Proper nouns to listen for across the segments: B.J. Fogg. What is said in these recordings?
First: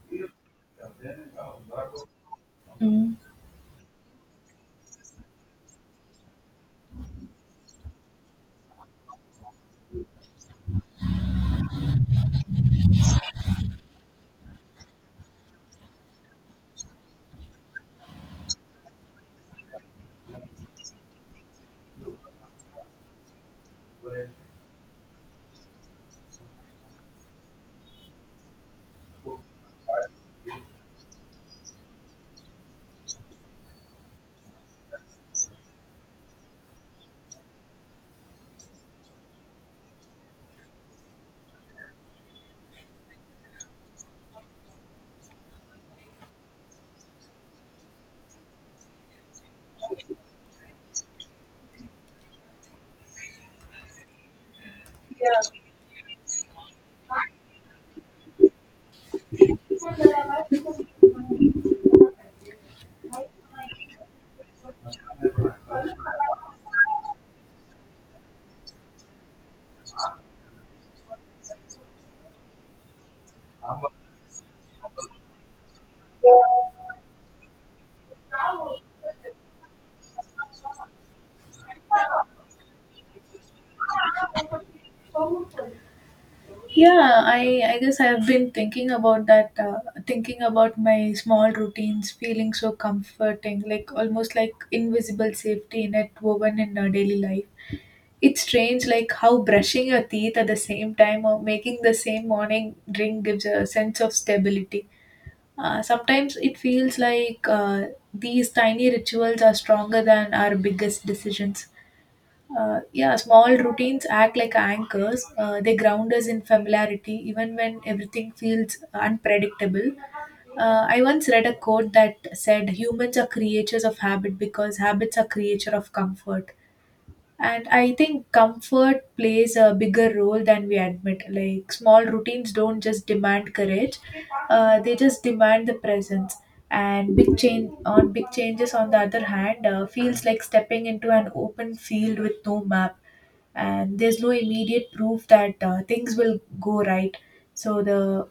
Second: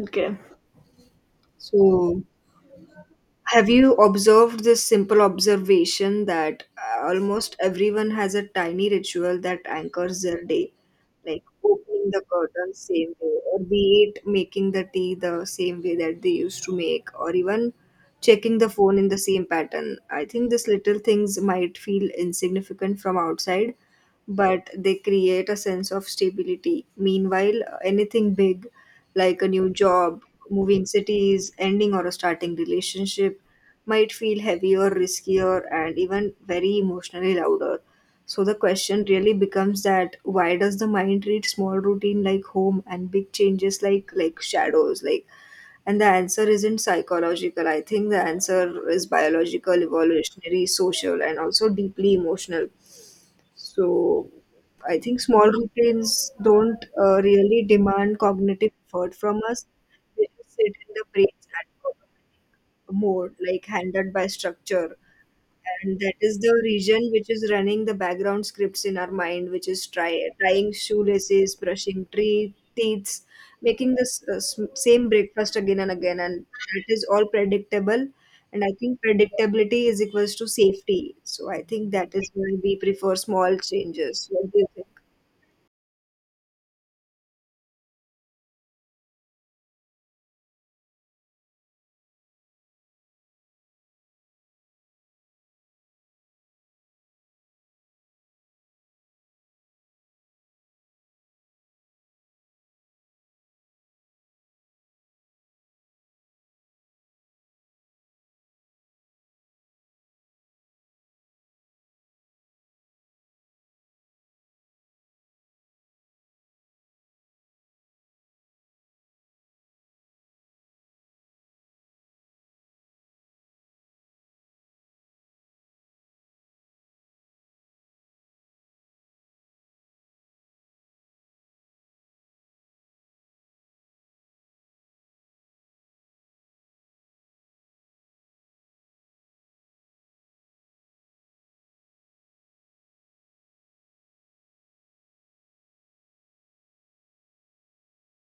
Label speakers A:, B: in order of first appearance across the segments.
A: Okay. So,
B: Mm.
A: Have you observed this simple observation that almost everyone has a tiny ritual that anchors their day, like opening the curtain same way, or be it making the tea the same way that they used to make, or even checking the phone in the same pattern? I think these little things might feel insignificant from outside, but they create a sense of stability. Meanwhile, anything big like a new job, moving cities, ending or starting relationship might feel heavier, riskier, and even very emotionally louder. So the question really becomes that why does the mind treat small routine like home and big changes like shadows? And the answer isn't psychological. I think the answer is biological, evolutionary, social, and also deeply emotional. So I think small routines don't really demand cognitive effort from us. They just sit in the brain's hand mode, like handled by structure, and that is the region which is running the background scripts in our mind, which is tying shoelaces, brushing tree teeth, making this same breakfast again and again, and that is all predictable. And I think predictability is equals to safety. So I think that is why we prefer small changes. What do you think?
B: Yeah, I guess I've been thinking about that, thinking about my small routines feeling so comforting, like almost like invisible safety net woven in our daily life. It's strange, like how brushing your teeth at the same time or making the same morning drink gives a sense of stability. Sometimes it feels like these tiny rituals are stronger than our biggest decisions. Yeah, small routines act like anchors. They ground us in familiarity even when everything feels unpredictable. I once read a quote that said humans are creatures of habit because habits are creature of comfort. And I think comfort plays a bigger role than we admit. Like small routines don't just demand courage, they just demand the presence. And big change on big changes, on the other hand, feels like stepping into an open field with no map, and there's no immediate proof that things will go right. So the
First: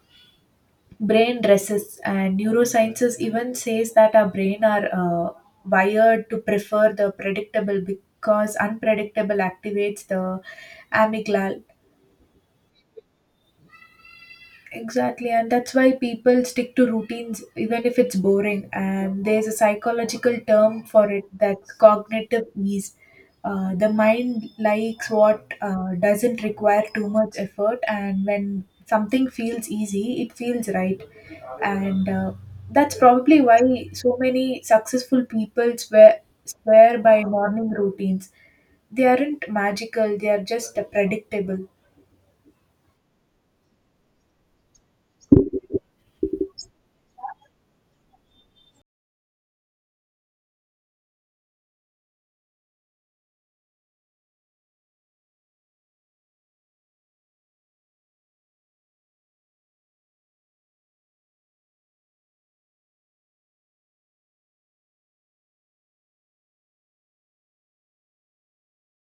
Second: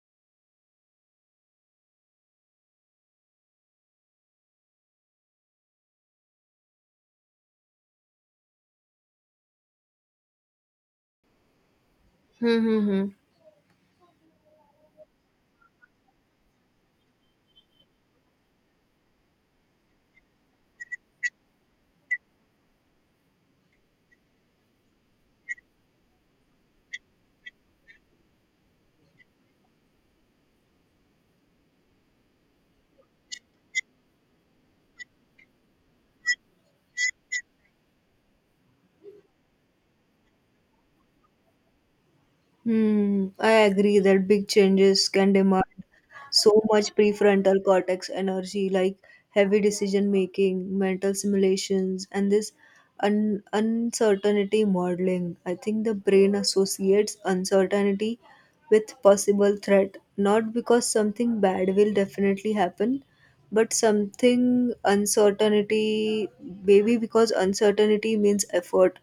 B: brain dresses and neurosciences even says that our brain are wired to prefer the predictable because unpredictable activates the amygdala.
A: Hmm. hmm, hmm.
B: Exactly, and that's why people stick to routines even if it's boring. And there's a psychological term for it, that's cognitive ease. The mind likes what doesn't require too much effort, and when something feels easy, it feels right. And That's probably why so many successful people swear by morning routines. They aren't magical, they are just predictable.
A: Hmm, I agree that big changes can demand so much prefrontal cortex energy, like heavy decision making, mental simulations, and this uncertainty modeling. I think the brain associates uncertainty with possible threat, not because something bad will definitely happen, but something uncertainty, maybe because uncertainty means effort,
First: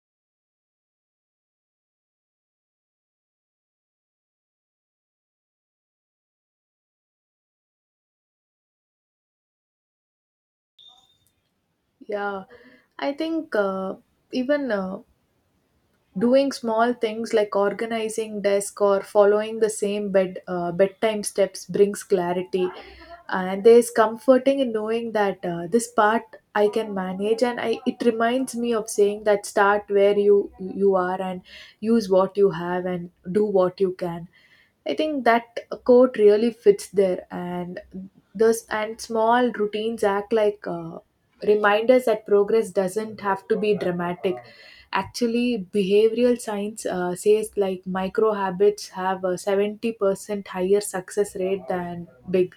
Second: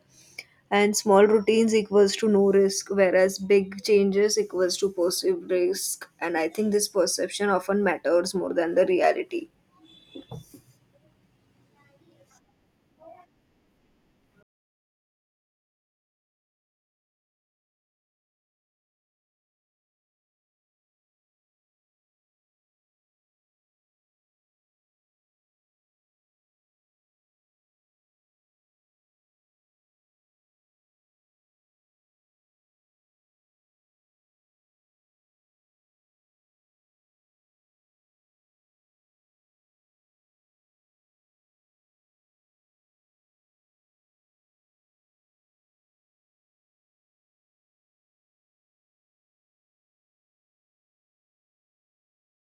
A: and small routines equals to no risk, whereas big changes equals to perceived risk, and I think this perception often matters more than the reality.
B: Yeah, I think even doing small things like organizing desk or following the same bedtime steps brings clarity, and there's comforting in knowing that this part I can manage. And it reminds me of saying that start where you are and use what you have and do what you can. I think that quote really fits there, and those and small routines act like reminders that progress doesn't have to be dramatic. Actually, behavioral science says like micro habits have a 70% higher success rate than big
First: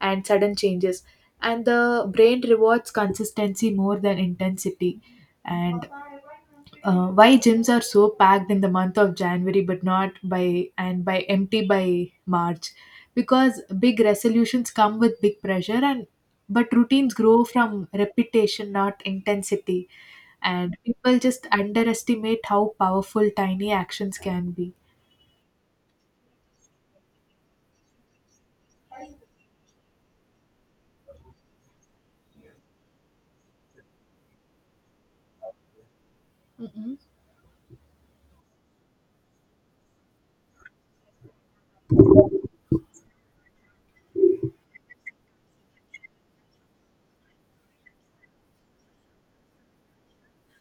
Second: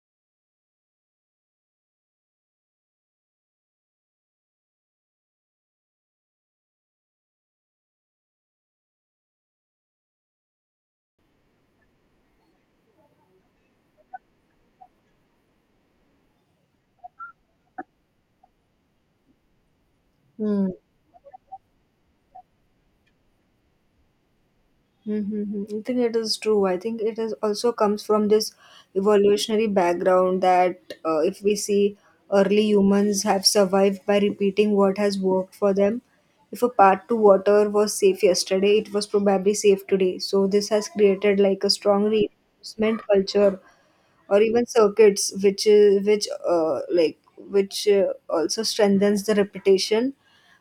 B: and sudden changes. And the brain rewards consistency more than intensity. And why gyms are so packed in the month of January but not by and by empty by March, because big resolutions come with big pressure, and but routines grow from repetition, not intensity,
A: Hmm.
B: and people just underestimate how powerful tiny actions can be.
A: Mm-hmm. I think it is true. I think it is also comes from this evolutionary background that if we see, early humans have survived by repeating what has worked for them. If a
B: Mhm.
A: path to water was safe yesterday, it was probably safe today. So this has created like a strong reinforcement culture or even circuits, which is which like which also strengthens the reputation,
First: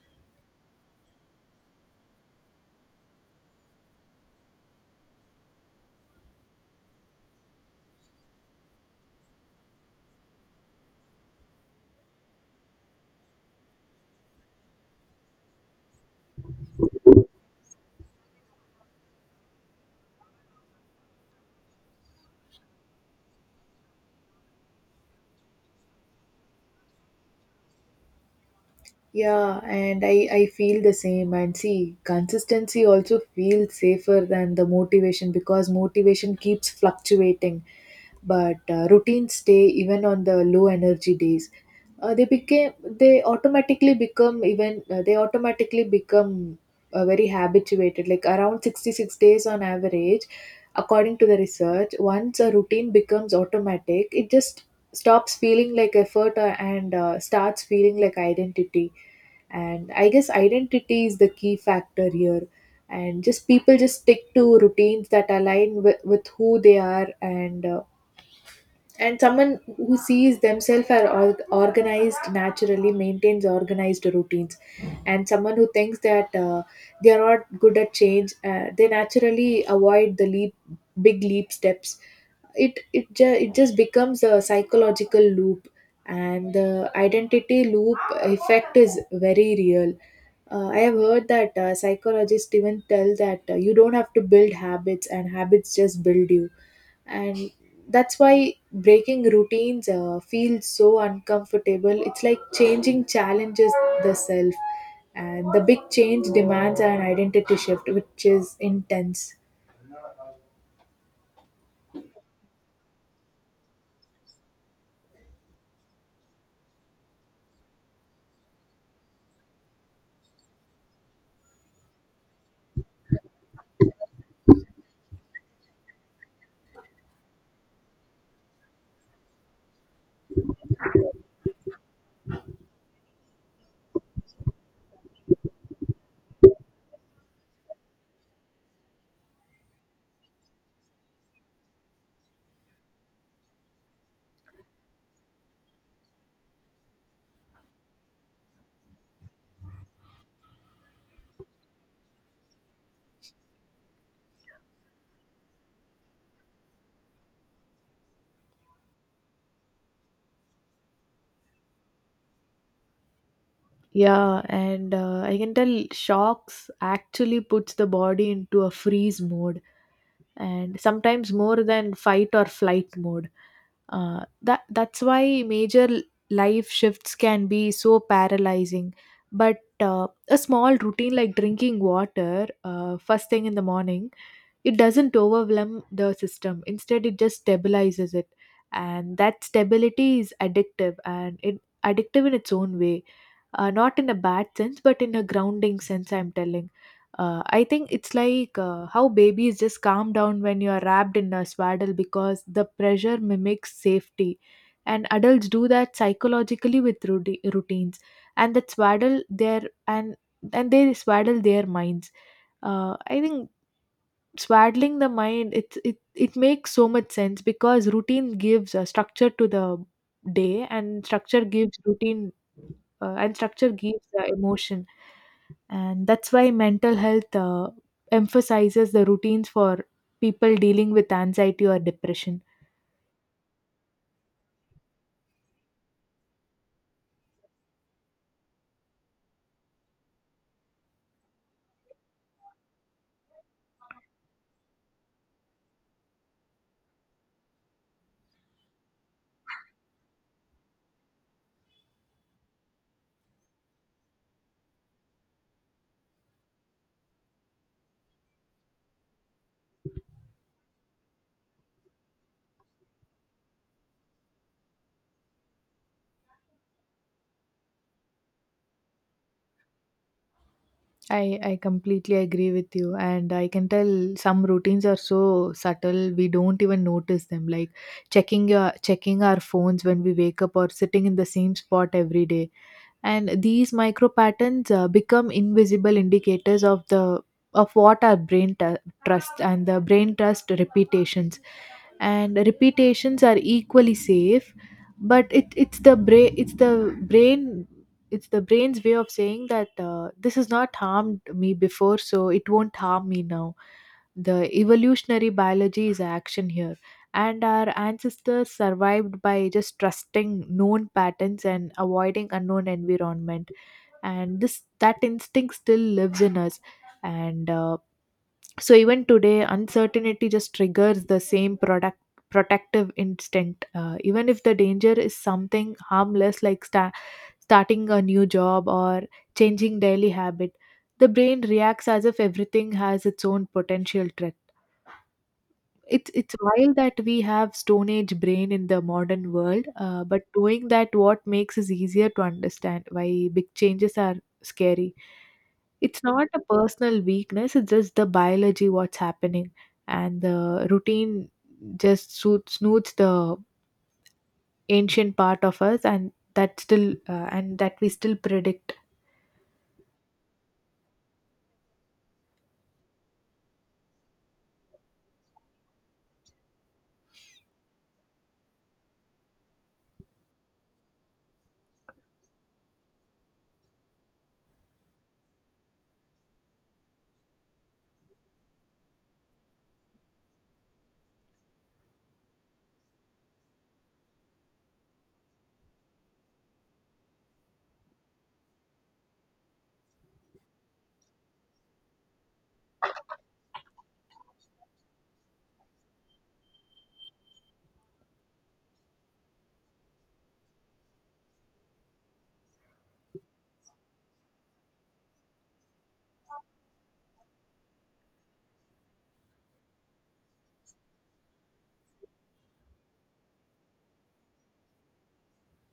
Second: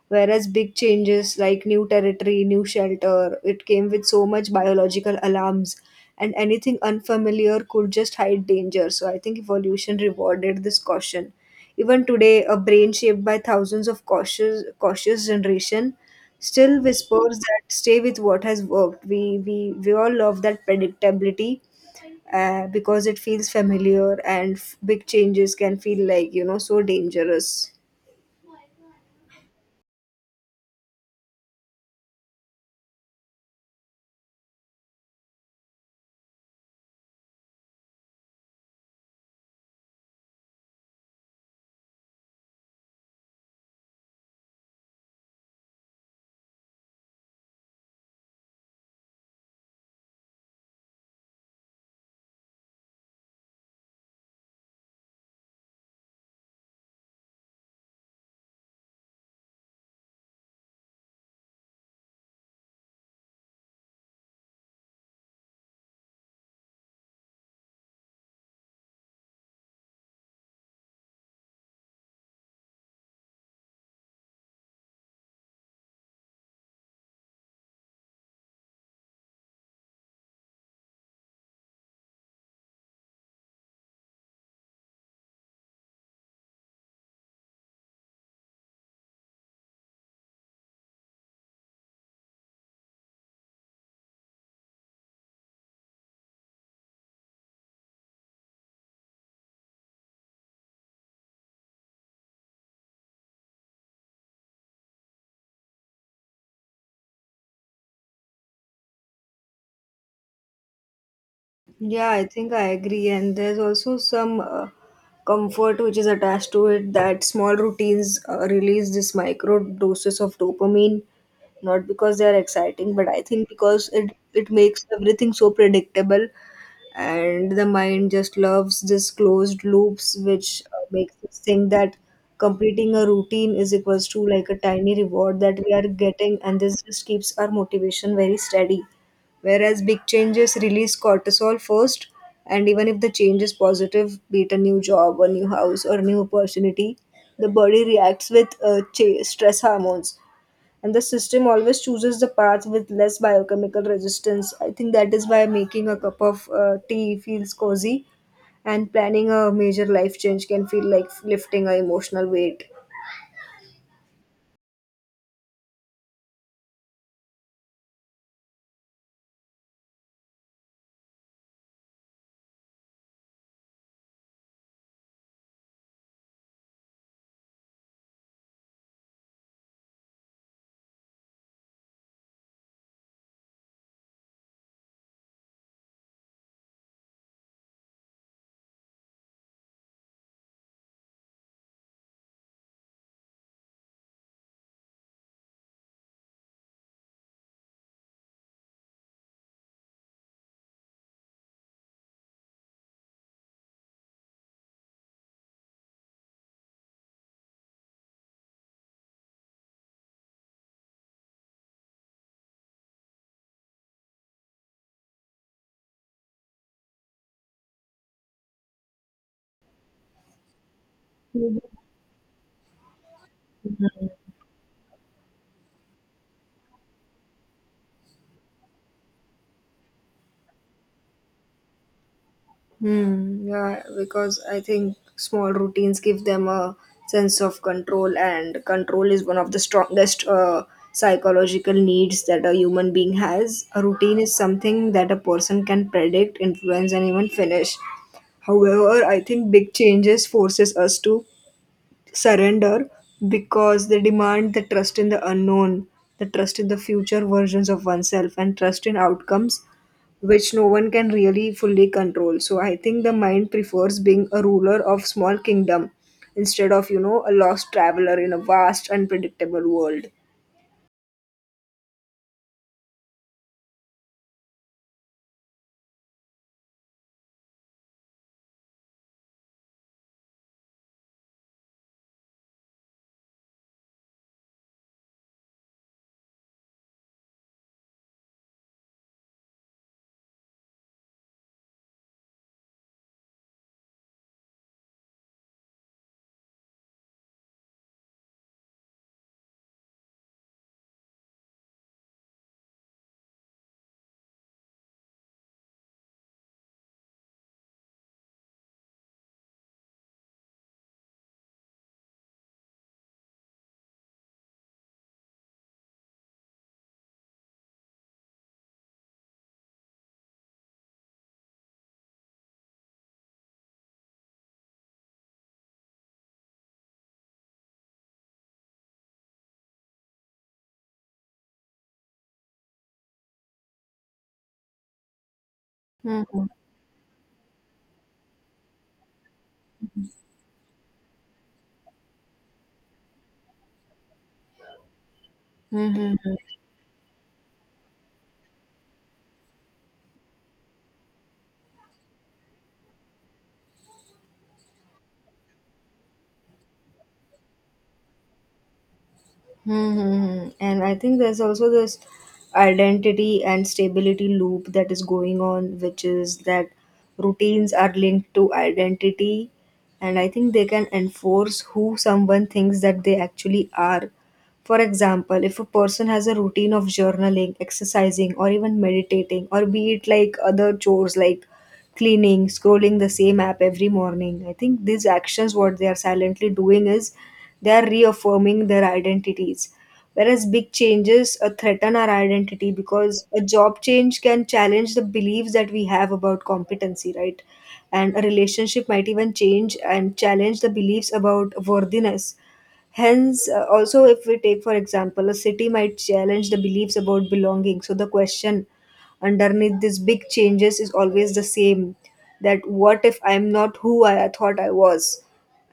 A: whereas big changes like new territory, new shelter, it came with so much biological alarms, and anything unfamiliar could just hide danger. So I think evolution rewarded this caution. Even today, a brain shaped by thousands of cautious generation still whispers that stay with what has worked. We we all love that predictability because it feels familiar, and big changes can feel like, you know, so dangerous.
B: Yeah, and I feel the same. And see, consistency also feels safer than the motivation because motivation keeps fluctuating, but routines stay even on the low energy days. They became they automatically become even they automatically become very habituated, like around 66 days on average. According to the research, once a routine becomes automatic, it just stops feeling like effort and starts feeling like identity. And I guess identity is the key factor here, and just people just stick to routines that align with who they are and and someone who sees themselves organized naturally maintains organized routines. And someone who thinks that they are not good at change, they naturally avoid the leap, big leap steps. It just becomes a psychological loop, and the identity loop effect is very real. I have heard that psychologists even tell that you don't have to build habits, and habits just build you. And that's why breaking routines feels so uncomfortable. It's like changing challenges the self, and the big change demands an identity shift, which is intense.
A: Yeah, I think I agree, and there's also some comfort which is attached to it, that small routines release this micro doses of dopamine, not because they are exciting, but I think because it makes everything so predictable. And the mind just loves this closed loops which makes us think that completing a routine is equals to like a tiny reward that we are getting, and this just keeps our motivation very steady. Whereas big changes release cortisol first, and even if the change is positive, be it a new job, a new house, or a new opportunity, the body reacts with stress hormones, and the system always chooses the path with less biochemical resistance. I think that is why making a cup of tea feels cozy, and planning a major life change can feel like lifting a emotional weight.
B: Yeah, and I can tell shocks actually puts the body into a freeze mode, and sometimes more than fight or flight mode. That's why major life shifts can be so paralyzing. But a small routine like drinking water first thing in the morning, it doesn't overwhelm the system. Instead, it just stabilizes it. And that stability is addictive, and it addictive in its own way, not in a bad sense, but in a grounding sense, I'm telling. I think it's like how babies just calm down when you are wrapped in a swaddle because the pressure mimics safety. And adults do that psychologically with routines. And that swaddle their and and they swaddle their minds. I think swaddling the mind, it makes so much sense because routine gives a structure to the day, and structure
A: Mhm.
B: gives routine, and structure gives the emotion. And that's why mental health emphasizes the routines for people dealing with anxiety or depression.
A: Hmm, yeah, because I think small routines give them a sense of control, and control is one of the strongest psychological needs that a human being has. A routine is something that a person can predict, influence, and even finish. However, I think big changes forces us to surrender because they demand the trust in the unknown, the trust in the future versions of oneself, and trust in outcomes which no one can really fully control. So I think the mind prefers being a ruler of small kingdom instead of, you know, a lost traveler in a vast unpredictable world.
B: I completely agree with you, and I can tell some routines are so subtle we don't even notice them, like checking our phones when we wake up, or sitting in the same spot every day. And these micro patterns become invisible indicators of the of what our brain trust. And the brain trust repetitions, and repetitions are equally safe. But it, it's the brain it's the brain it's the brain's way of saying that this has not harmed me before, so it won't harm me now. The evolutionary biology is action here, and our ancestors survived by just trusting known patterns and avoiding unknown environment, and this that instinct still lives in us. And so even today uncertainty just triggers the same product protective instinct, even if the danger is something harmless like starting a new job or changing daily habit. The brain reacts as if everything has its own potential threat. It's wild that we have Stone Age brain in the modern world, but doing that what makes is easier to understand why big changes are scary. It's
A: Mhm.
B: not a personal weakness; it's just the biology what's happening, and the routine just snoots the ancient part of us, and that still and that we still predict.
A: Mm-hmm. And I think there's also this identity and stability loop that is going on, which is that routines are linked to identity. And I think they can enforce who someone thinks that they actually are. For example, if a person has a routine of journaling, exercising, or even meditating, or be it like other chores like cleaning, scrolling the same app every morning. I think these actions, what they are silently doing is they are reaffirming their identities. Whereas big changes threaten our identity, because a job change can challenge the beliefs that we have about competency, right? And a relationship might even change and challenge the beliefs about worthiness. Hence, also, if we take, for example, a city might challenge the beliefs about belonging. So, the question underneath these big changes is always the same, that what if I'm not who I thought I was?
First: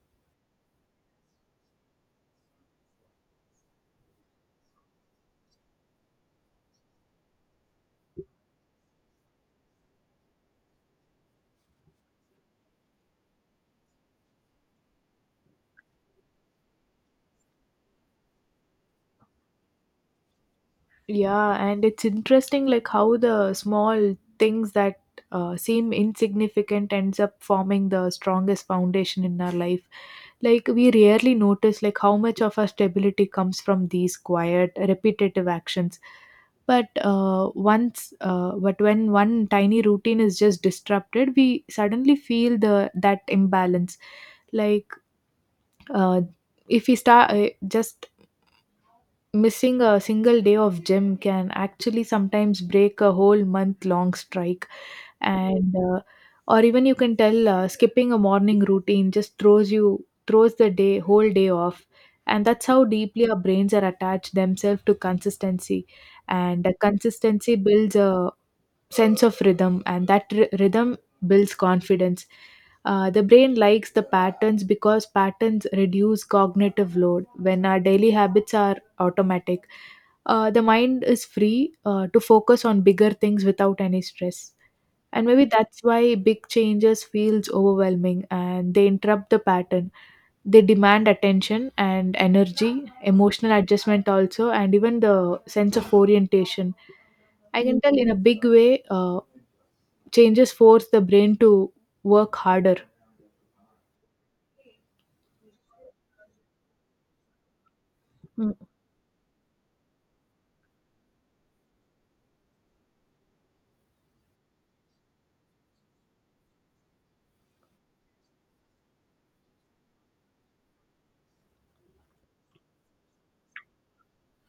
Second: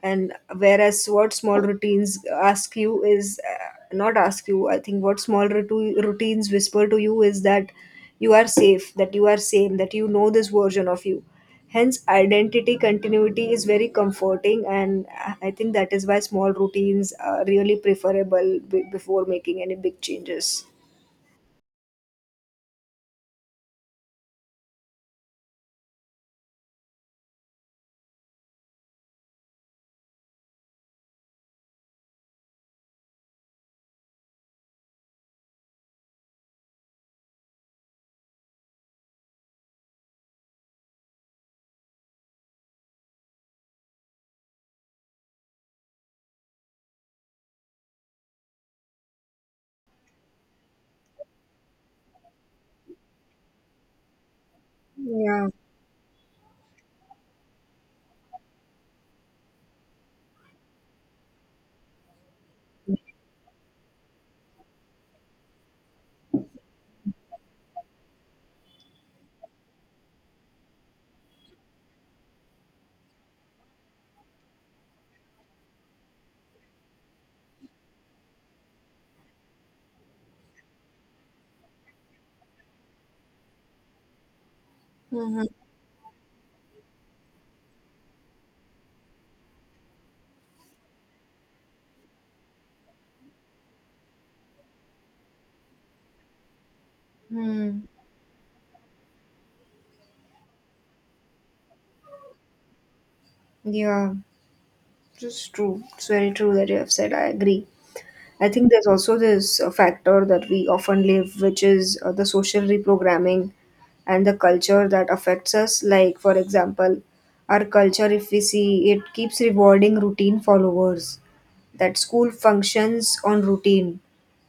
A: And whereas what small routines ask you is not ask you I think what small routines whisper to you is that you are safe, that you are same, that you know this version of you. Hence identity continuity is very comforting, and I think that is why small routines are really preferable before making any big changes.
B: Yeah, and it's interesting like how the small things that seem insignificant ends up forming the strongest foundation in our life. Like we rarely notice like how much of our stability comes from these quiet, repetitive actions. But when one tiny routine is just disrupted, we suddenly feel the that imbalance. Like uh, if we start just missing a single day of gym can actually sometimes break a whole month long strike,
A: Yeah.
B: and or even you can tell skipping a morning routine just throws the day whole day off. And that's how deeply our brains are attached themselves to consistency, and consistency builds a sense of rhythm, and that rhythm builds confidence. The brain likes the patterns because patterns reduce cognitive load. When our daily habits are automatic, the mind is free to focus on bigger things without any stress. And maybe that's why big changes feels overwhelming, and they interrupt the pattern. They demand attention and energy, emotional adjustment also, and even the sense of orientation. I
A: Mm-hmm.
B: can tell in a big way, changes force the brain to work harder.
A: Yeah, it's true, it's very true that you have said, I agree. I
B: Mm,
A: think there's also this factor that we often live, which is the social reprogramming and the culture that affects us. Like, for example, our culture, if we see, it keeps rewarding routine followers, that school functions on routine,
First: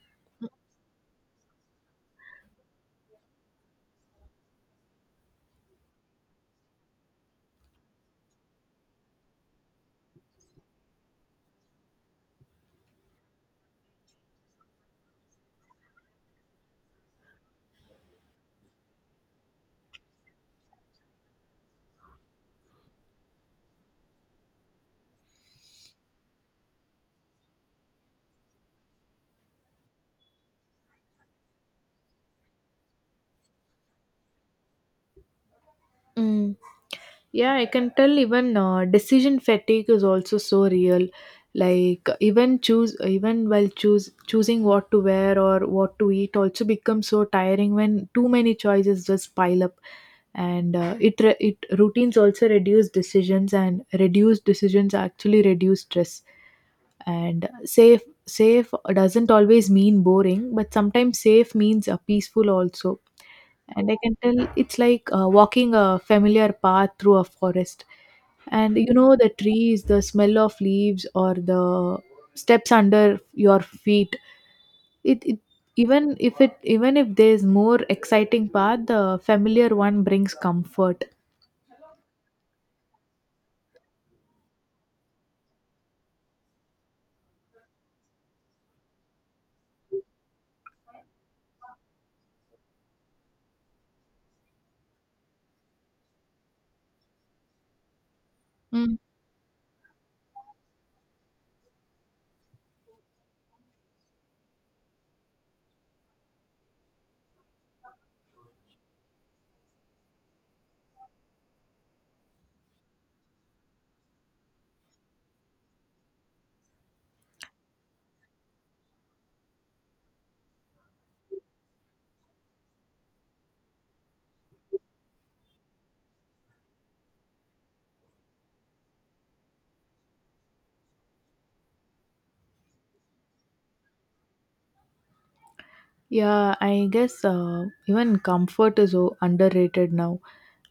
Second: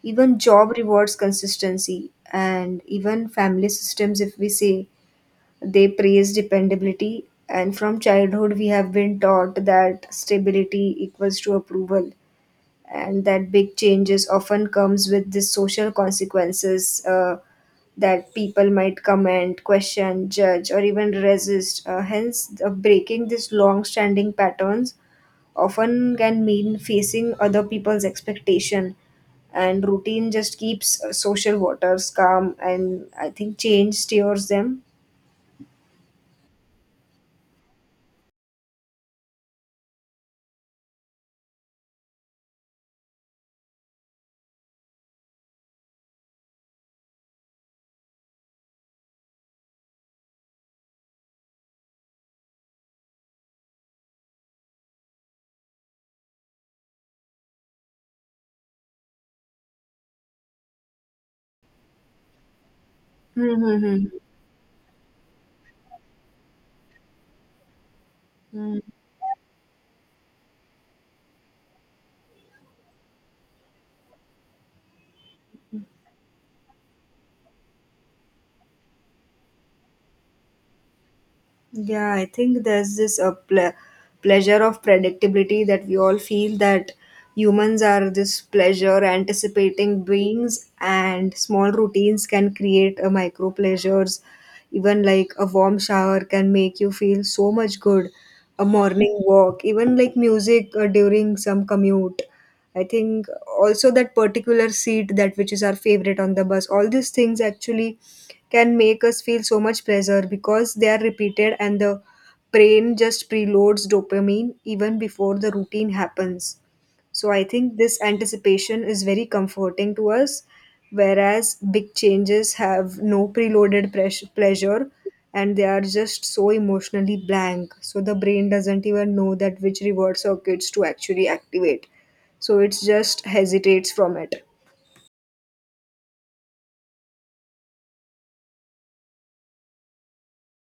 A: even job rewards consistency, and even family systems, if we say, they praise dependability. And from childhood, we have been taught that stability equals to approval, and that big changes often comes with the social consequences, that people might comment, question, judge, or even resist. Hence, breaking these long-standing patterns often can mean facing other people's expectation, and routine just keeps social waters calm, and I think change steers them.
B: mm. Yeah, I can tell even decision fatigue is also so real. Like even choose even while choose choosing what to wear or what to eat also becomes so tiring when too many choices just pile up. And it re- it routines also reduce decisions, and reduced decisions actually reduce stress. And safe doesn't always mean boring, but sometimes safe means peaceful also.
A: Hmm, hmm,
B: And I
A: hmm,
B: can tell it's like walking a familiar path through a forest. And
A: hmm.
B: you know the trees, the smell of leaves, or the steps under your feet. It even if it Even if there's more exciting path, the familiar one brings comfort.
A: Yeah, I think there's this a pleasure of predictability that we all feel, that humans are this pleasure anticipating beings, and small routines can create a micro pleasures. Even like a warm shower can make you feel so much good. A morning walk, even like music during some commute. I think also that particular seat that which is our favorite on the bus, all these things actually can make us feel so much pleasure because they are repeated, and the brain just preloads dopamine even before the routine happens. So I think this anticipation is very comforting to us, whereas big changes have no preloaded pleasure, and they are just so emotionally blank. So the brain doesn't even know that which reward circuits to actually activate, so it just hesitates from it.
B: Yeah, I guess even comfort is underrated now.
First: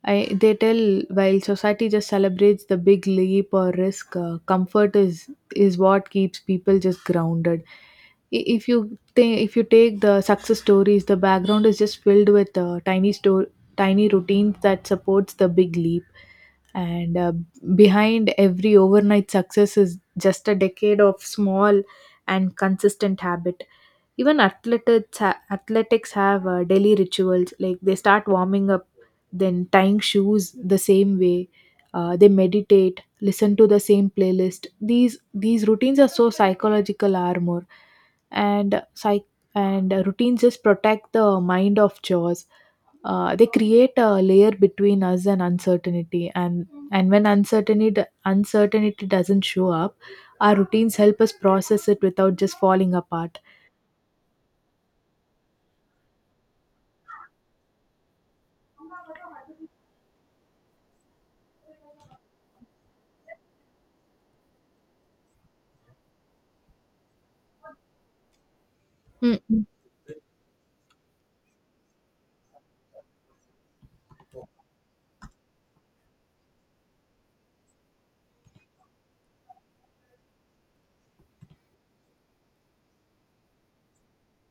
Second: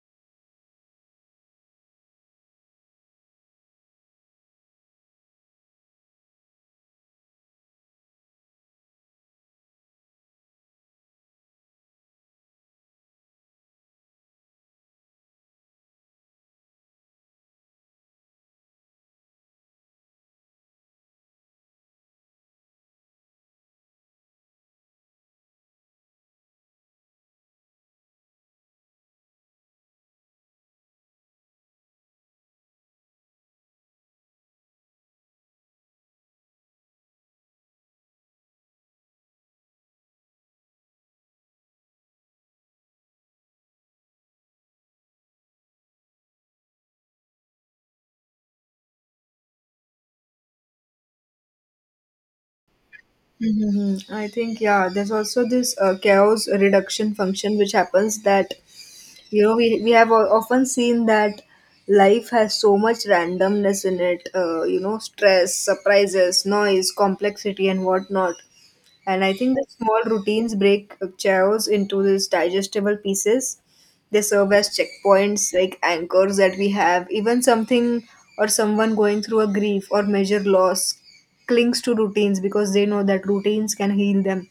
B: I they tell while society just celebrates the big leap or risk, comfort is what keeps people just grounded. If you take the success stories, the background is just filled with tiny routines that supports the big leap. And Behind every overnight success is just a decade of small and consistent habit. Even athletics have daily rituals, like they start warming up, then tying shoes the same way. They meditate, listen to the same playlist. These routines are so psychological armor, and psych and routines just protect the mind of chores. They create a layer between us and uncertainty, and when uncertainty doesn't show up, our routines help us process it without just falling apart.
A: Hmm. I think, yeah, there's also this chaos reduction function which happens, that you know we have often seen that life has so much randomness in it. You know, stress, surprises, noise, complexity, and whatnot. And I think the
B: Mm.
A: small routines break chaos into these digestible pieces. They serve as checkpoints, like anchors that we have. Even something or someone going through a grief or major loss clings to routines because they know that routines can heal them.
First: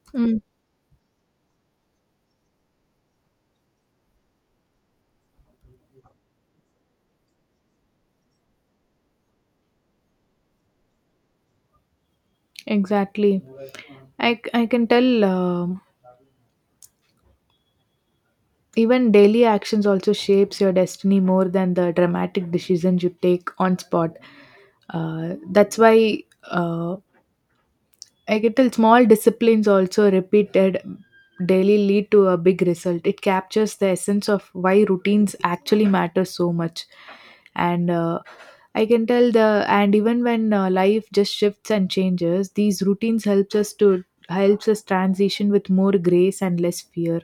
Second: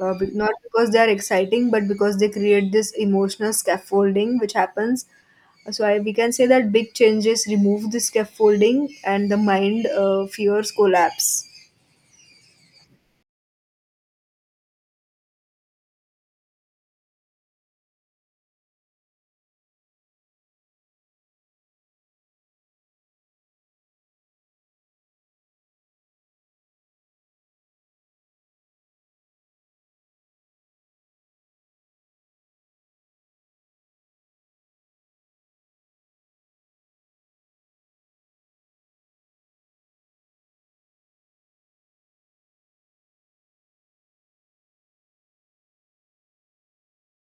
B: Mm,
A: Not because they are exciting, but because they create this emotional scaffolding which happens. So I, we can say that big changes remove the scaffolding, and the mind fears collapse.
B: exactly. I can tell, even daily actions also shapes your destiny more than the dramatic decisions you take on spot. That's why, uh, I can tell, small disciplines also repeated daily lead to a big result. It captures the essence of why routines actually matter so much. And I can tell the and even when life just shifts and changes, these routines helps us to helps us transition with more grace and less fear.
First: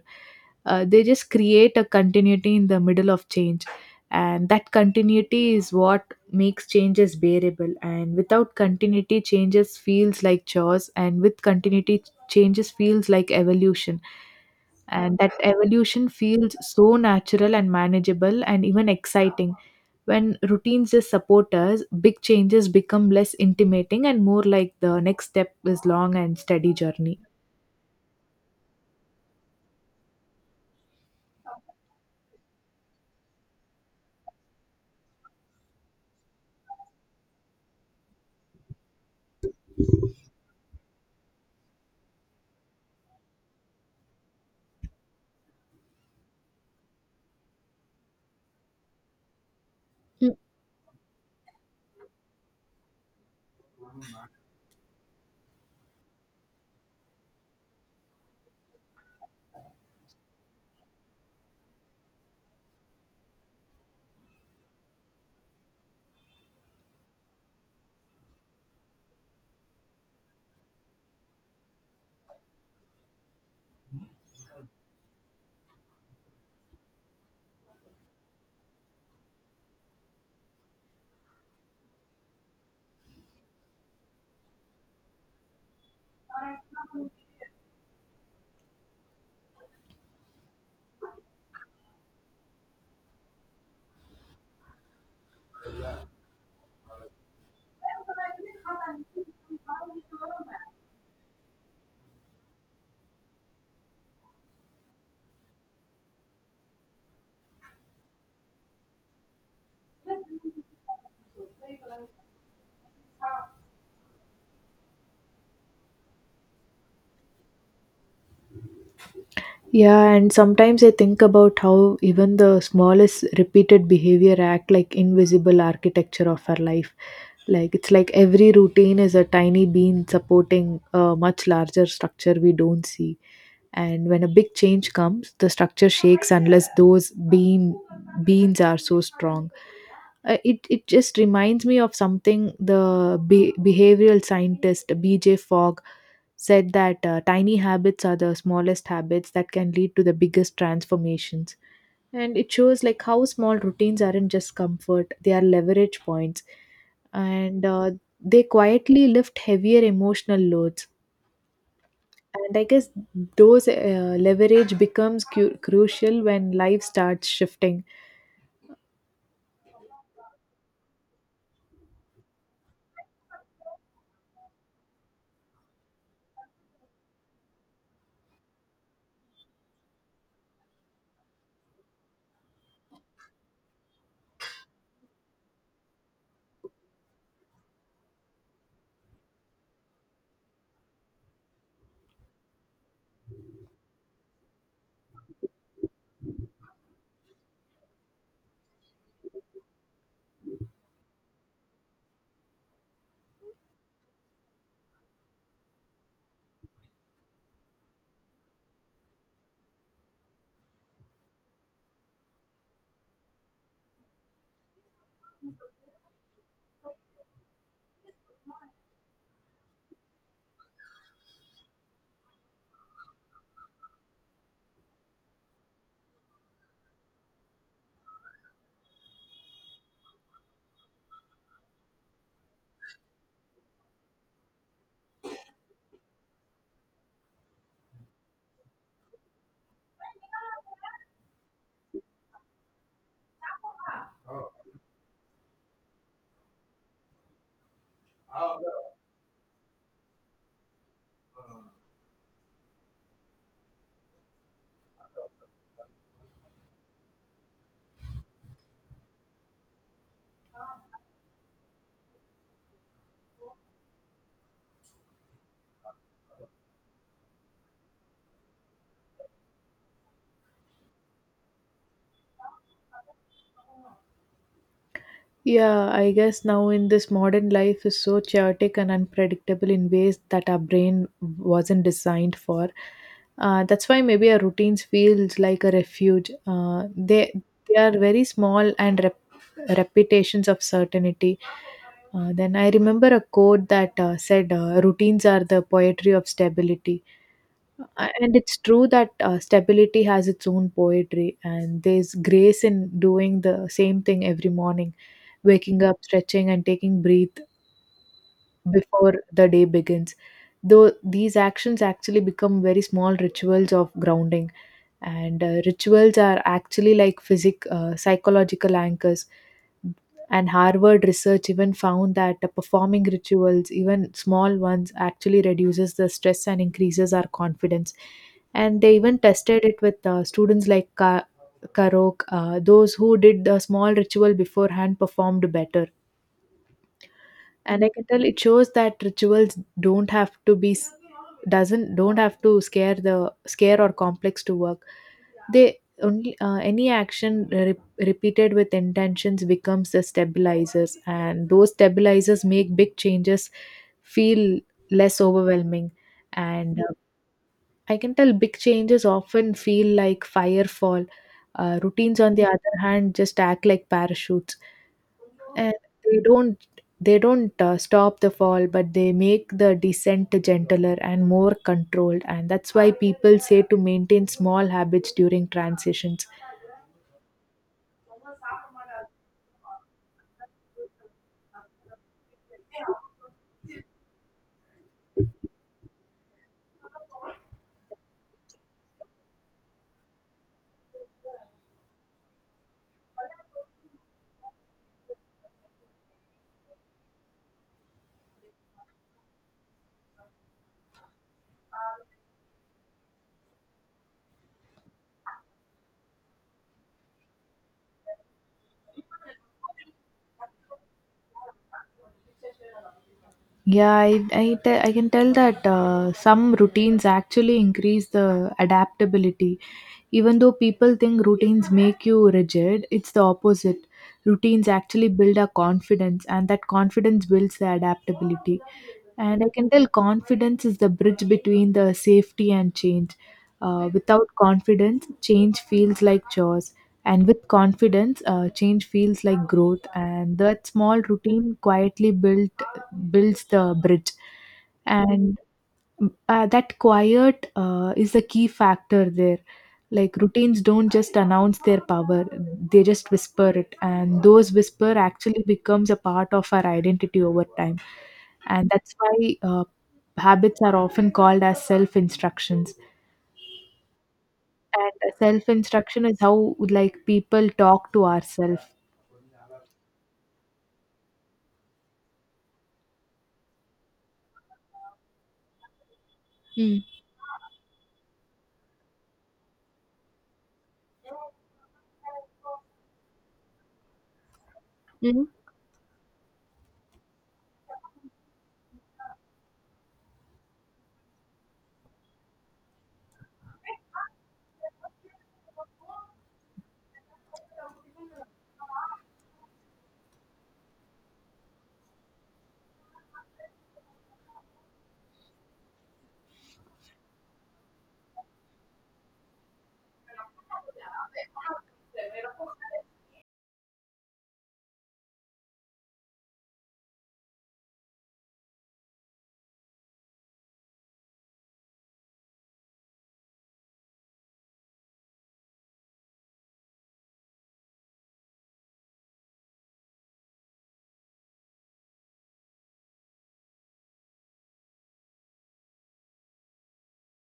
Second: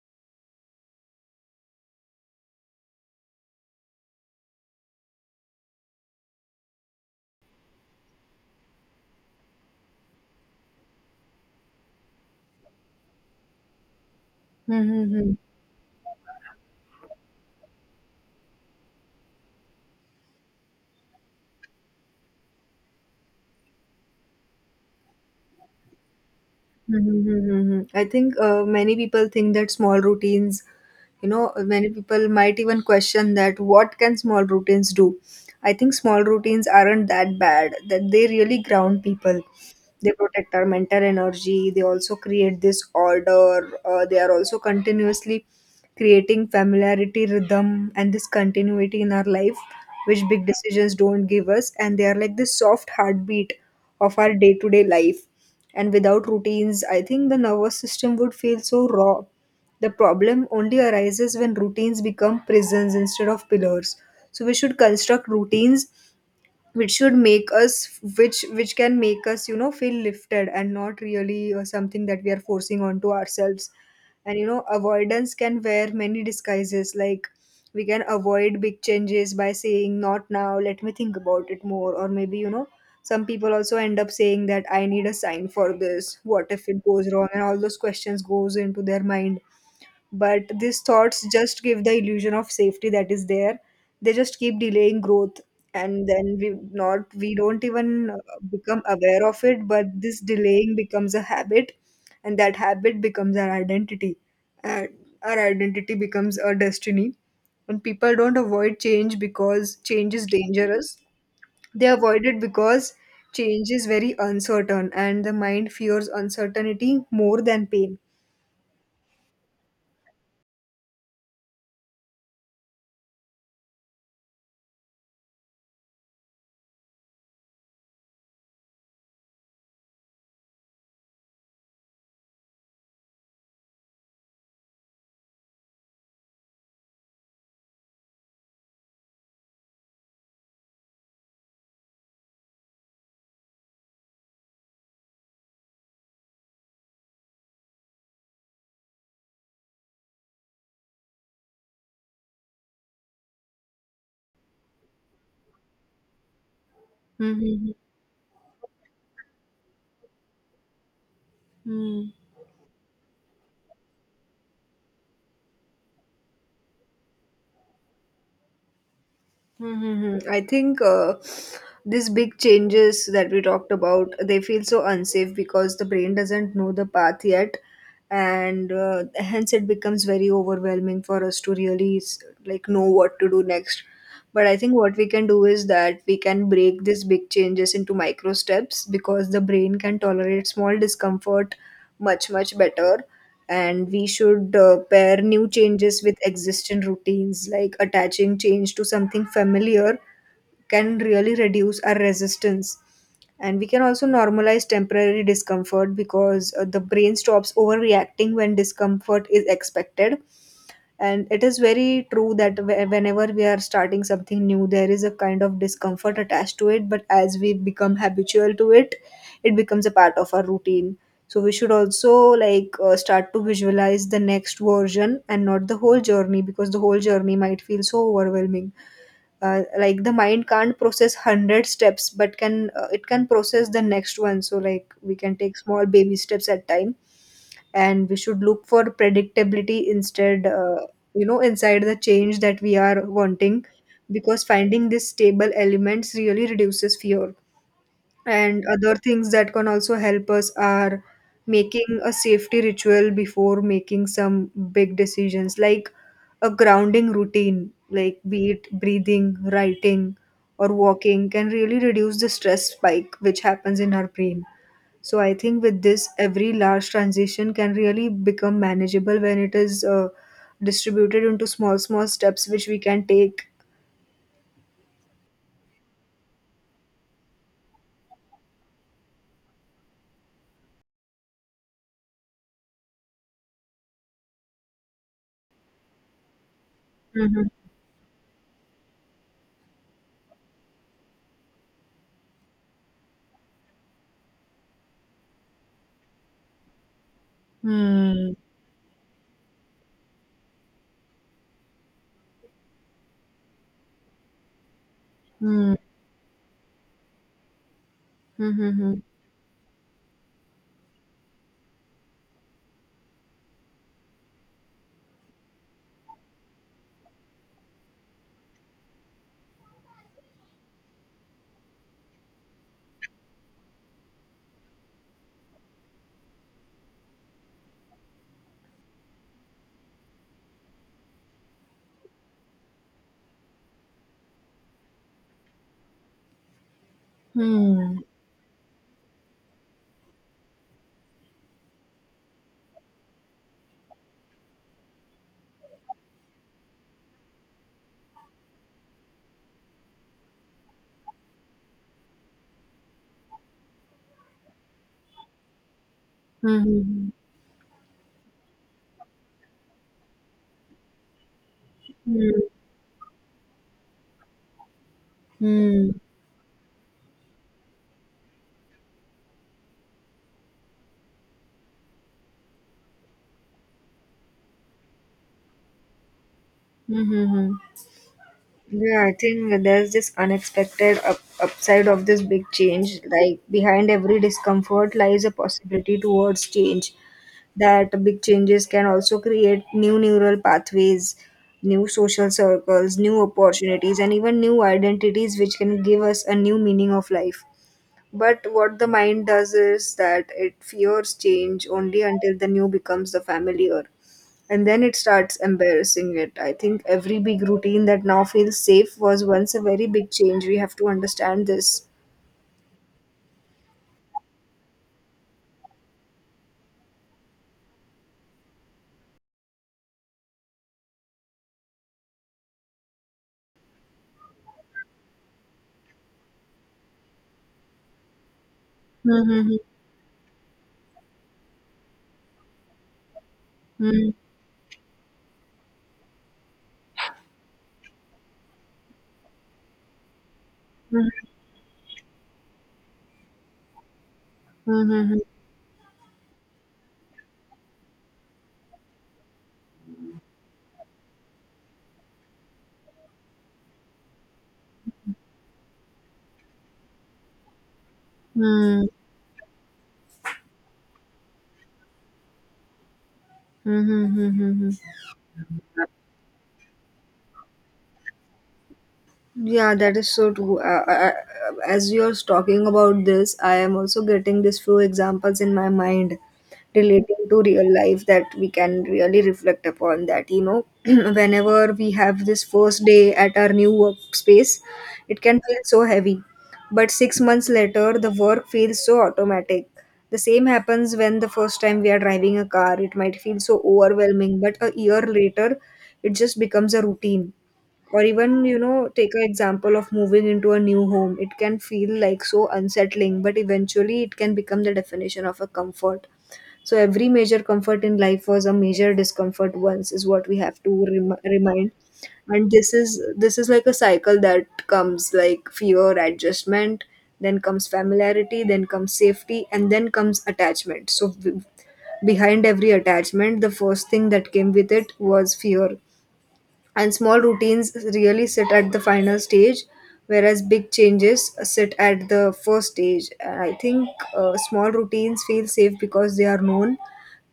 B: They just create a continuity in the middle of change, and that continuity is what makes changes bearable. And without continuity, changes feels like chores, and with continuity, changes feels like evolution. And
A: Mm-hmm.
B: that evolution feels so natural and manageable and even exciting. When routines just support us, big changes become less intimidating and more like the next step is long and steady journey.
A: Mhm. I think many people think that small routines, you know, many people might even question that what can small routines do. I think small routines aren't that bad, that they really ground people, they protect our mental energy, they also create this order, they are also continuously creating familiarity rhythm and this continuity in our life, which big decisions don't give us, and they are like this soft heartbeat of our day-to-day life. And without routines, I think the nervous system would feel so raw. The problem only arises when routines become prisons instead of pillars. So we should construct routines which should make us, which can make us, you know, feel lifted, and not really something that we are forcing onto ourselves. And you know avoidance can wear many disguises like we can avoid big changes by saying not now, let me think about it more, or maybe you know some people also end up saying that I need a sign for this, what if it goes wrong, and all those questions goes into their mind. But these thoughts just give the illusion of safety that is there. They just keep delaying growth. And then we don't even become aware of it, but this delaying becomes a habit, and that habit becomes our identity, and our identity becomes our destiny. And people don't avoid change because change is dangerous, they avoid it because change is very uncertain and the mind fears uncertainty more than pain.
B: Yeah, and sometimes I think about how even the smallest repeated behavior act like invisible architecture of our life. It's like every routine is a tiny bean supporting a much larger structure we don't see. And when a big change comes, the structure shakes unless those beam beans are so strong. It just reminds me of something the behavioral scientist B.J. Fogg said that tiny habits are the smallest habits that can lead to the biggest transformations. And it shows like how small routines aren't just comfort, they are leverage points. And
A: Mm-hmm.
B: They quietly lift heavier emotional loads, and I guess those leverage becomes crucial when life starts shifting.
A: Mm-hmm. I think these big changes that we talked about, they feel so unsafe because the brain doesn't know the path yet, and hence it becomes very overwhelming for us to really like know what to do next. But I think what we can do is that we can break these big changes into micro steps because the brain can tolerate small discomfort much better, and we should pair new changes with existing routines. Like attaching change to something familiar can really reduce our resistance. And we can also normalize temporary discomfort because the brain stops overreacting when discomfort is expected. And it is very true that whenever we are starting something new, there is a kind of discomfort attached to it. But as we become habitual to it, it becomes a part of our routine. So we should also like start to visualize the next version and not the whole journey, because the whole journey might feel so overwhelming. Like the mind can't process 100 steps, but can it can process the next one. So like we can take small baby steps at time, and we should look for predictability instead, you know, inside the change that we are wanting, because finding these stable elements really reduces fear. And other things that can also help us are making a safety ritual before making some big decisions, like a grounding routine, like be it breathing, writing, or walking, can really reduce the stress spike which happens in our brain. So I think with this, every large transition can really become manageable when it is distributed into small, small steps which we can take.
B: Yeah, I guess now in this modern life is so chaotic and unpredictable in ways that our brain wasn't designed for. That's why maybe our routines feels like a refuge. Uh, they
A: Mm-hmm.
B: they are very small and repetitions of certainty. Then I remember a quote that said, "Routines are the poetry of stability." A-
A: Hmm.
B: And it's true that stability has its own poetry, and there's grace in doing the same thing every morning,
A: Hmm.
B: waking up, stretching, and taking breath
A: Hmm.
B: before the day begins. Though these actions actually become very small rituals of grounding, and rituals are actually like physic psychological anchors. And Harvard research even found that performing rituals, even small ones, actually reduces the stress and increases our confidence. And they even tested it with students like Karok. Those who did the small ritual beforehand performed better. And I
A: Hmm.
B: can tell it shows that rituals don't have to be doesn't don't have to scare the scare or complex to work. They only any action repeated with intentions becomes the stabilizers, and those stabilizers make big changes feel less overwhelming.
A: Hmm.
B: And
A: Hmm.
B: I can tell big changes often feel like firefall. Routines on
A: Hmm.
B: the other hand just act like parachutes, and
A: Hmm.
B: they don't they don't stop the fall, but they make the descent gentler and more controlled. And that's why people say to maintain small habits during transitions.
A: Hmm. Hmm. Yeah, I think there's this unexpected upside of this big change. Like behind every discomfort lies a possibility towards change, that big changes can also create new neural pathways, new social circles, new opportunities, and even new identities, which can give us a new meaning of life. But what the mind does is that it fears change only until the new becomes the familiar. And then it starts embarrassing it. I think every big routine that now feels safe was once a very big change. We have to understand this.
B: Yeah, I can tell that some routines actually increase the adaptability. Even though people think routines make you rigid, it's the opposite. Routines actually build our confidence, and that confidence builds the adaptability. And I
A: Hmm,
B: can tell confidence is the bridge between the safety and change. Uh,
A: hmm,
B: without confidence, change feels like chores. And with confidence, change feels like growth. And that small
A: hmm,
B: routine quietly built builds the bridge.
A: hmm, hmm, hmm,
B: And that quiet is the key factor there. Like routines don't just announce their power; they just whisper it, and those whisper actually becomes a part of our identity over time.
A: hmm,
B: And
A: hmm, hmm,
B: that's why uh, habits are often called as self instructions,
A: hmm, hmm, hmm, hmm.
B: and self instruction is how like people talk to ourselves.
A: Yeah, that is so true. As you're talking about this, I am also getting these few examples in my mind
B: Mm,
A: relating to real life that we can really reflect upon. That, you know, whenever we have this first day at our new workspace, it
B: hmm.
A: can feel so heavy. But 6 months later, the work feels so automatic. The same happens when the first time we are driving a car, it might feel so overwhelming, but a year later, it just becomes a routine. Or even, you know, take an example of moving into a new home. It can feel like so unsettling, but eventually it can become the definition of a comfort. So every major comfort in life was a major discomfort once is what we have to remind. And this is like a cycle that comes like fear, adjustment, then comes familiarity, then comes safety, and then comes attachment. Behind every attachment the first thing that came with it was fear. And small routines really sit at the final stage, whereas big changes sit at the first stage. And I think small routines feel safe because they are known,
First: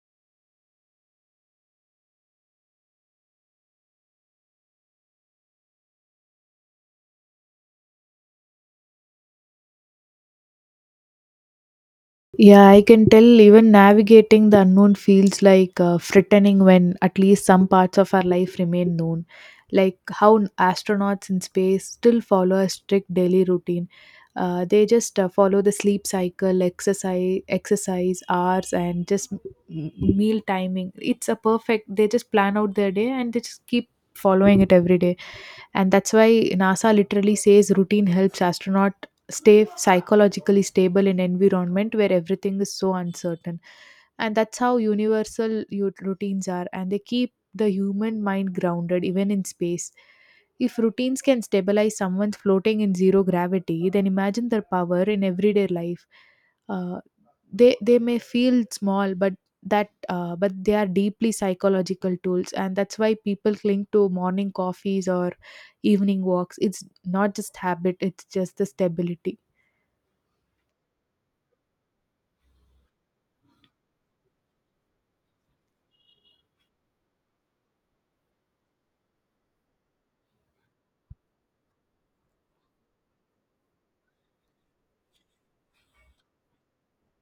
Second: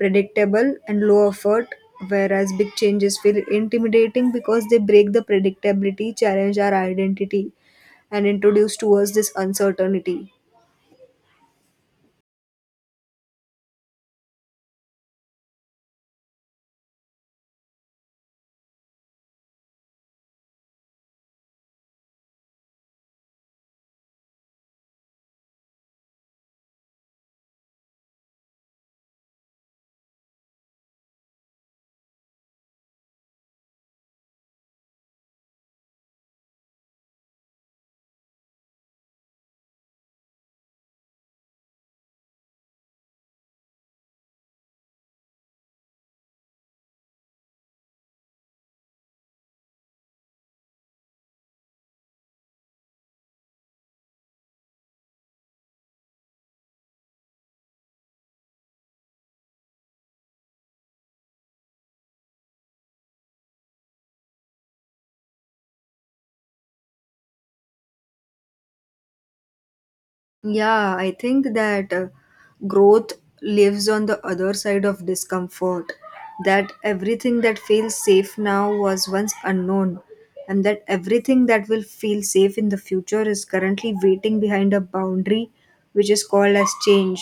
A: predictable, and low effort, whereas big changes feel intimidating because they break the predictability, challenge our identity, and introduce to us this uncertainty.
B: Yeah, I can tell even navigating the unknown feels like threatening when at least some parts of our life remain known. Like how astronauts in space still follow a strict daily routine. They just follow the sleep cycle, exercise, exercise hours, and just meal timing. It's a perfect. They just plan out their day and they just keep following it every day. And that's why NASA literally says routine helps astronaut stay psychologically stable in environment where everything is so uncertain. And that's how universal routines are, and they keep the human mind grounded even in space. If routines can stabilize someone floating in zero gravity, then imagine their power in everyday life. Uh, they they may feel small, but that but they are deeply psychological tools. And that's why people cling to morning coffees or evening walks. It's not just habit, it's just the stability.
A: Yeah, I think that growth lives on the other side of discomfort. That everything that feels safe now was once unknown, and that everything that will feel safe in the future is currently waiting behind a boundary which is called as change.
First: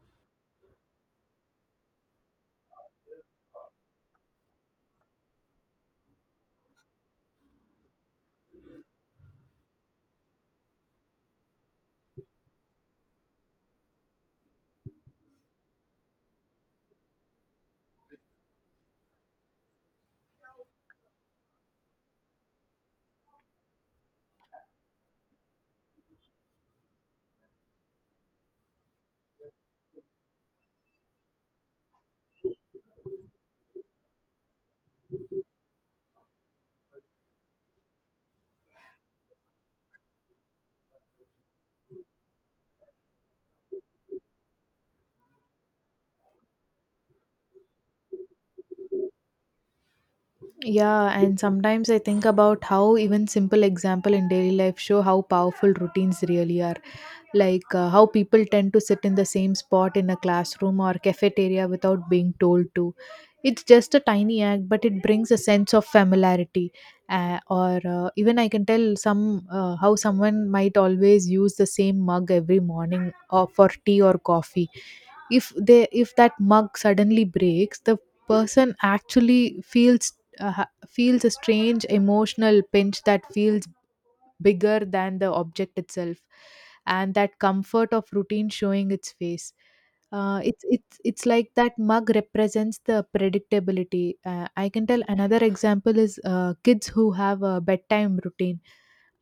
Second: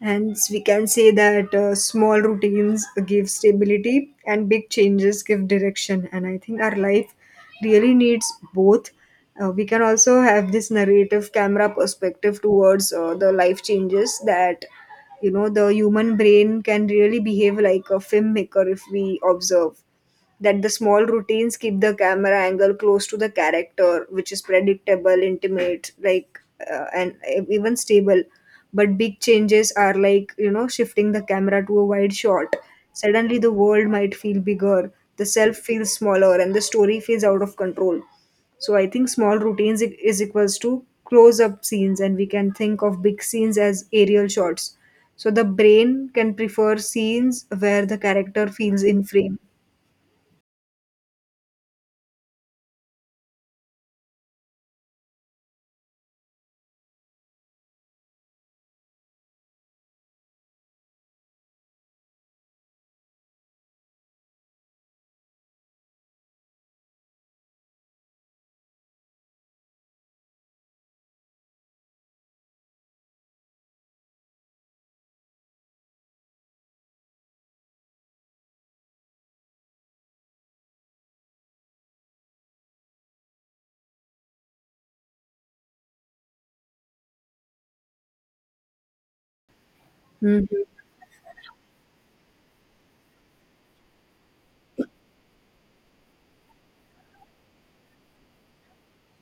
A: Hence, we can say that small routines give stability and big changes give direction. And I think our life really needs both. We can also have this narrative camera perspective towards the life changes. That, you know, the human brain can really behave like a filmmaker if we observe that the small routines keep the camera angle close to the character, which is predictable, intimate, like, and even stable. But big changes are like, you know, shifting the camera to a wide shot. Suddenly, the world might feel bigger, the self feels smaller, and the story feels out of control. So, I think small routines is equals to close up scenes, and we can think of big scenes as aerial shots. So, the brain can prefer scenes where the character feels in frame.
B: Yeah, and sometimes I think about how even simple example in daily life show how powerful routines really are. Like how people tend to sit in the same spot in a classroom or cafeteria without being told to. It's just a tiny act, but it brings a sense of familiarity. Or even I can tell some how someone might always use the same mug every morning or for tea or coffee. If that mug suddenly breaks, the person actually feels uh, ha- feels a strange emotional pinch that feels bigger than the object itself, and that comfort of routine showing its face. uh,
A: Mhm.
B: it's it's it's like that mug represents the predictability. I can tell another example is kids who have a bedtime routine,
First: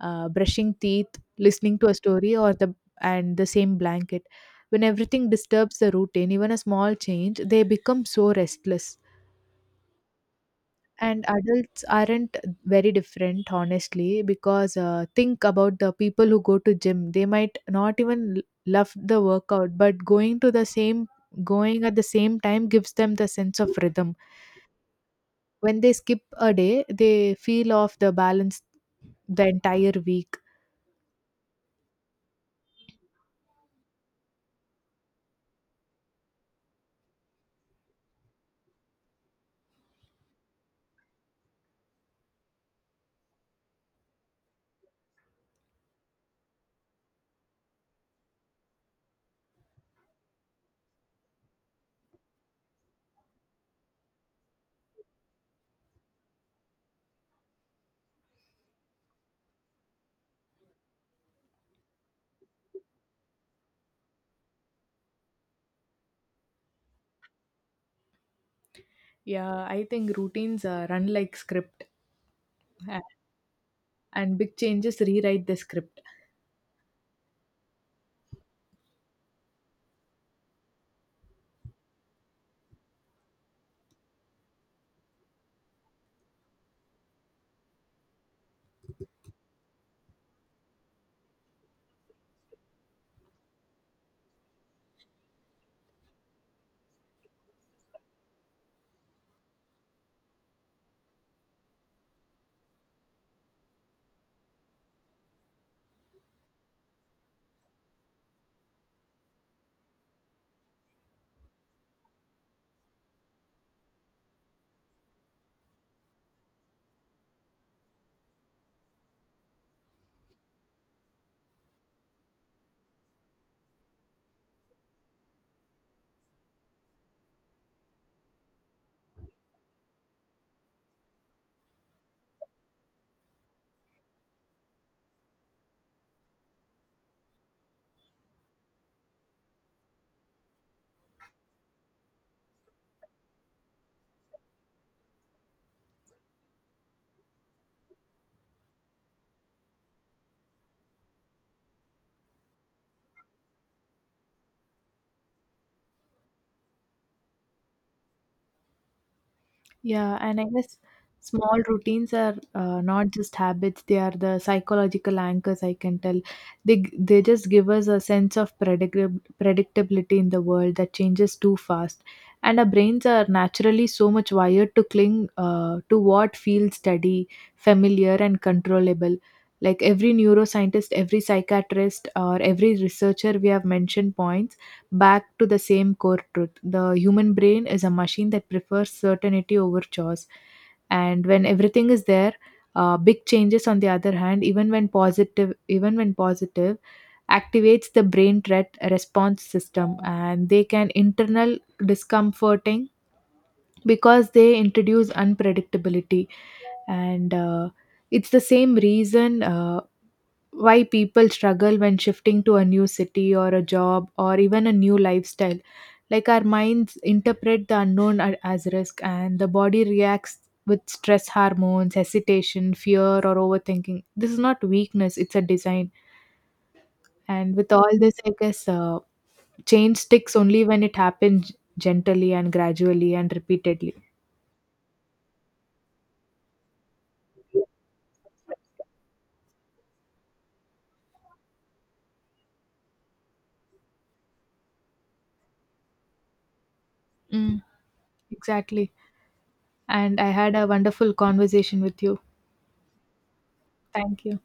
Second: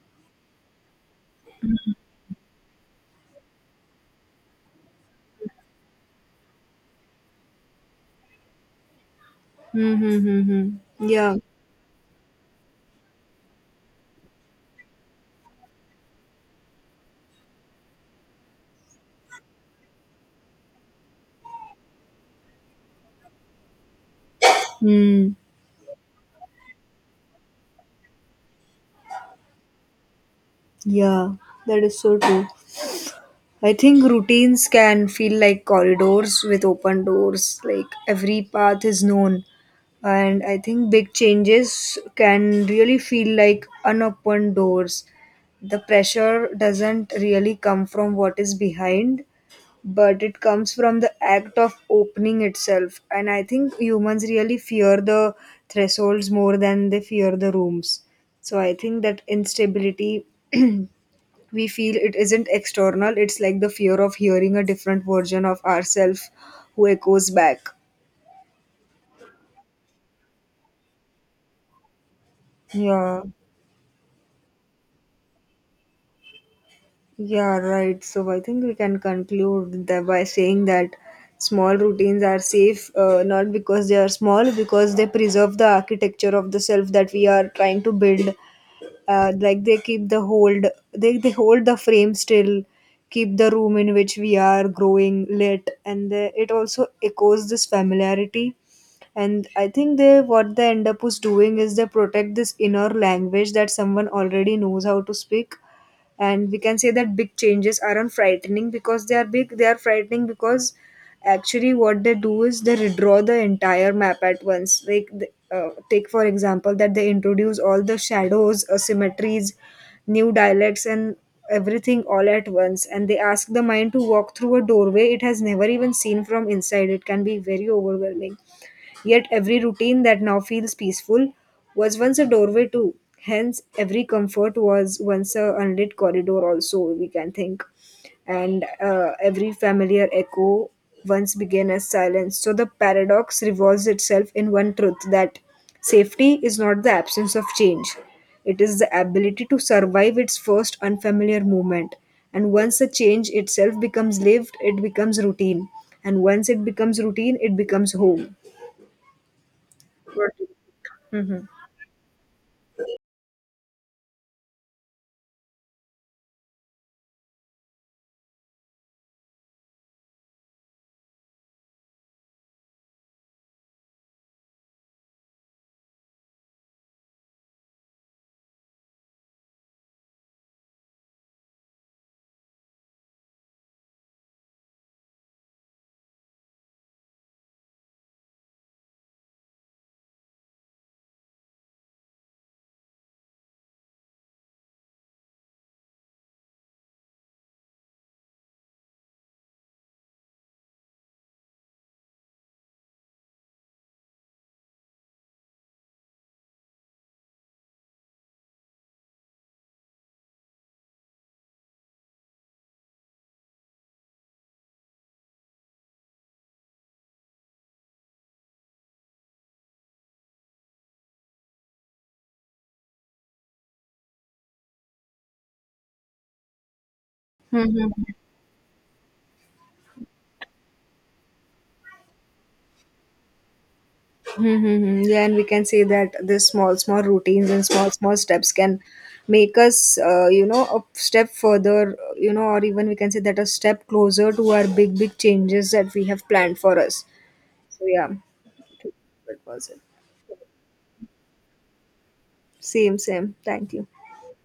B: brushing teeth, listening to a story or the and the same blanket. When everything disturbs the routine, even a small change, they become so restless.
A: Mm-hmm.
B: And
A: Yeah.
B: adults aren't very different honestly, because think about the people who go to gym. They might not even love the workout, but going at the same time gives them the sense of rhythm.
A: Mm.
B: When they skip a day, they feel off the balance the entire week.
A: Yeah. That is so true. I think routines can feel like corridors with open doors. Like every path is known. And I think big changes can really feel like unopened doors. The pressure doesn't really come from what is behind, but it comes from the act of opening itself. And I think humans really fear the thresholds more than they fear the rooms. So I think that instability we feel it isn't external. It's like the fear of hearing a different version of ourselves who echoes back.
B: Yeah, I think routines run like script, a-
A: Yeah.
B: and big changes rewrite the script.
A: Yeah, right. So I think we can conclude that by saying that small routines are safe, not because they are small, because they preserve the architecture of the self that we are trying to build. Like they keep the hold, they hold the frame still, keep the room in which we are growing lit, and they, it also echoes this familiarity. And I think they, what they end up is doing is they protect this inner language that someone already knows how to speak. And we can say that big changes aren't frightening because they are big. They are frightening because actually what they do is they redraw the entire map at once, like take for example that they introduce all the shadows, asymmetries, new dialects, and everything all at once, and they ask the mind to walk through a doorway it has never even seen from inside. It can be very overwhelming. Yet every routine that now feels peaceful was once a doorway too. Hence, every comfort was once a unlit corridor, also, we can think. And every familiar echo once began as silence. So the paradox revolves itself in one truth, that safety is not the absence of change, it is the ability to survive its first unfamiliar moment. And once the change itself becomes lived, it becomes routine. And once it becomes routine, it becomes home.
B: Yeah, and I
A: What?
B: guess small routines are not just habits; they are the psychological anchors. I can tell they just give us a sense of predictability in the world that changes too fast, and our brains are naturally so much wired to cling to what feels steady, familiar, and controllable. Like every neuroscientist, every psychiatrist, or every researcher we have mentioned points back to the same core truth: the human brain is a machine that prefers certainty over choice. And when everything is there, big changes on the other hand, even when positive, activates the brain threat response system, and they can internal discomforting because they introduce unpredictability. And uh, it's the same reason why people struggle when shifting to a new city or a job or even a new lifestyle. Like our minds interpret the unknown as risk, and the body reacts with stress hormones, hesitation, fear, or overthinking. This is not weakness, it's a design. And with all this, I guess change sticks only when it happens gently and gradually and repeatedly.
A: Mm-hmm. Yeah, and we can say that these small, small routines and small, small steps can make us, you know, a step further, you know, or even we can say that a step closer to our big, big changes that we have planned for us.
B: Mm,
A: So, yeah,
B: exactly.
A: that was it.
B: And I had a wonderful conversation with you.
A: Same, same. Thank you.
B: Thank you.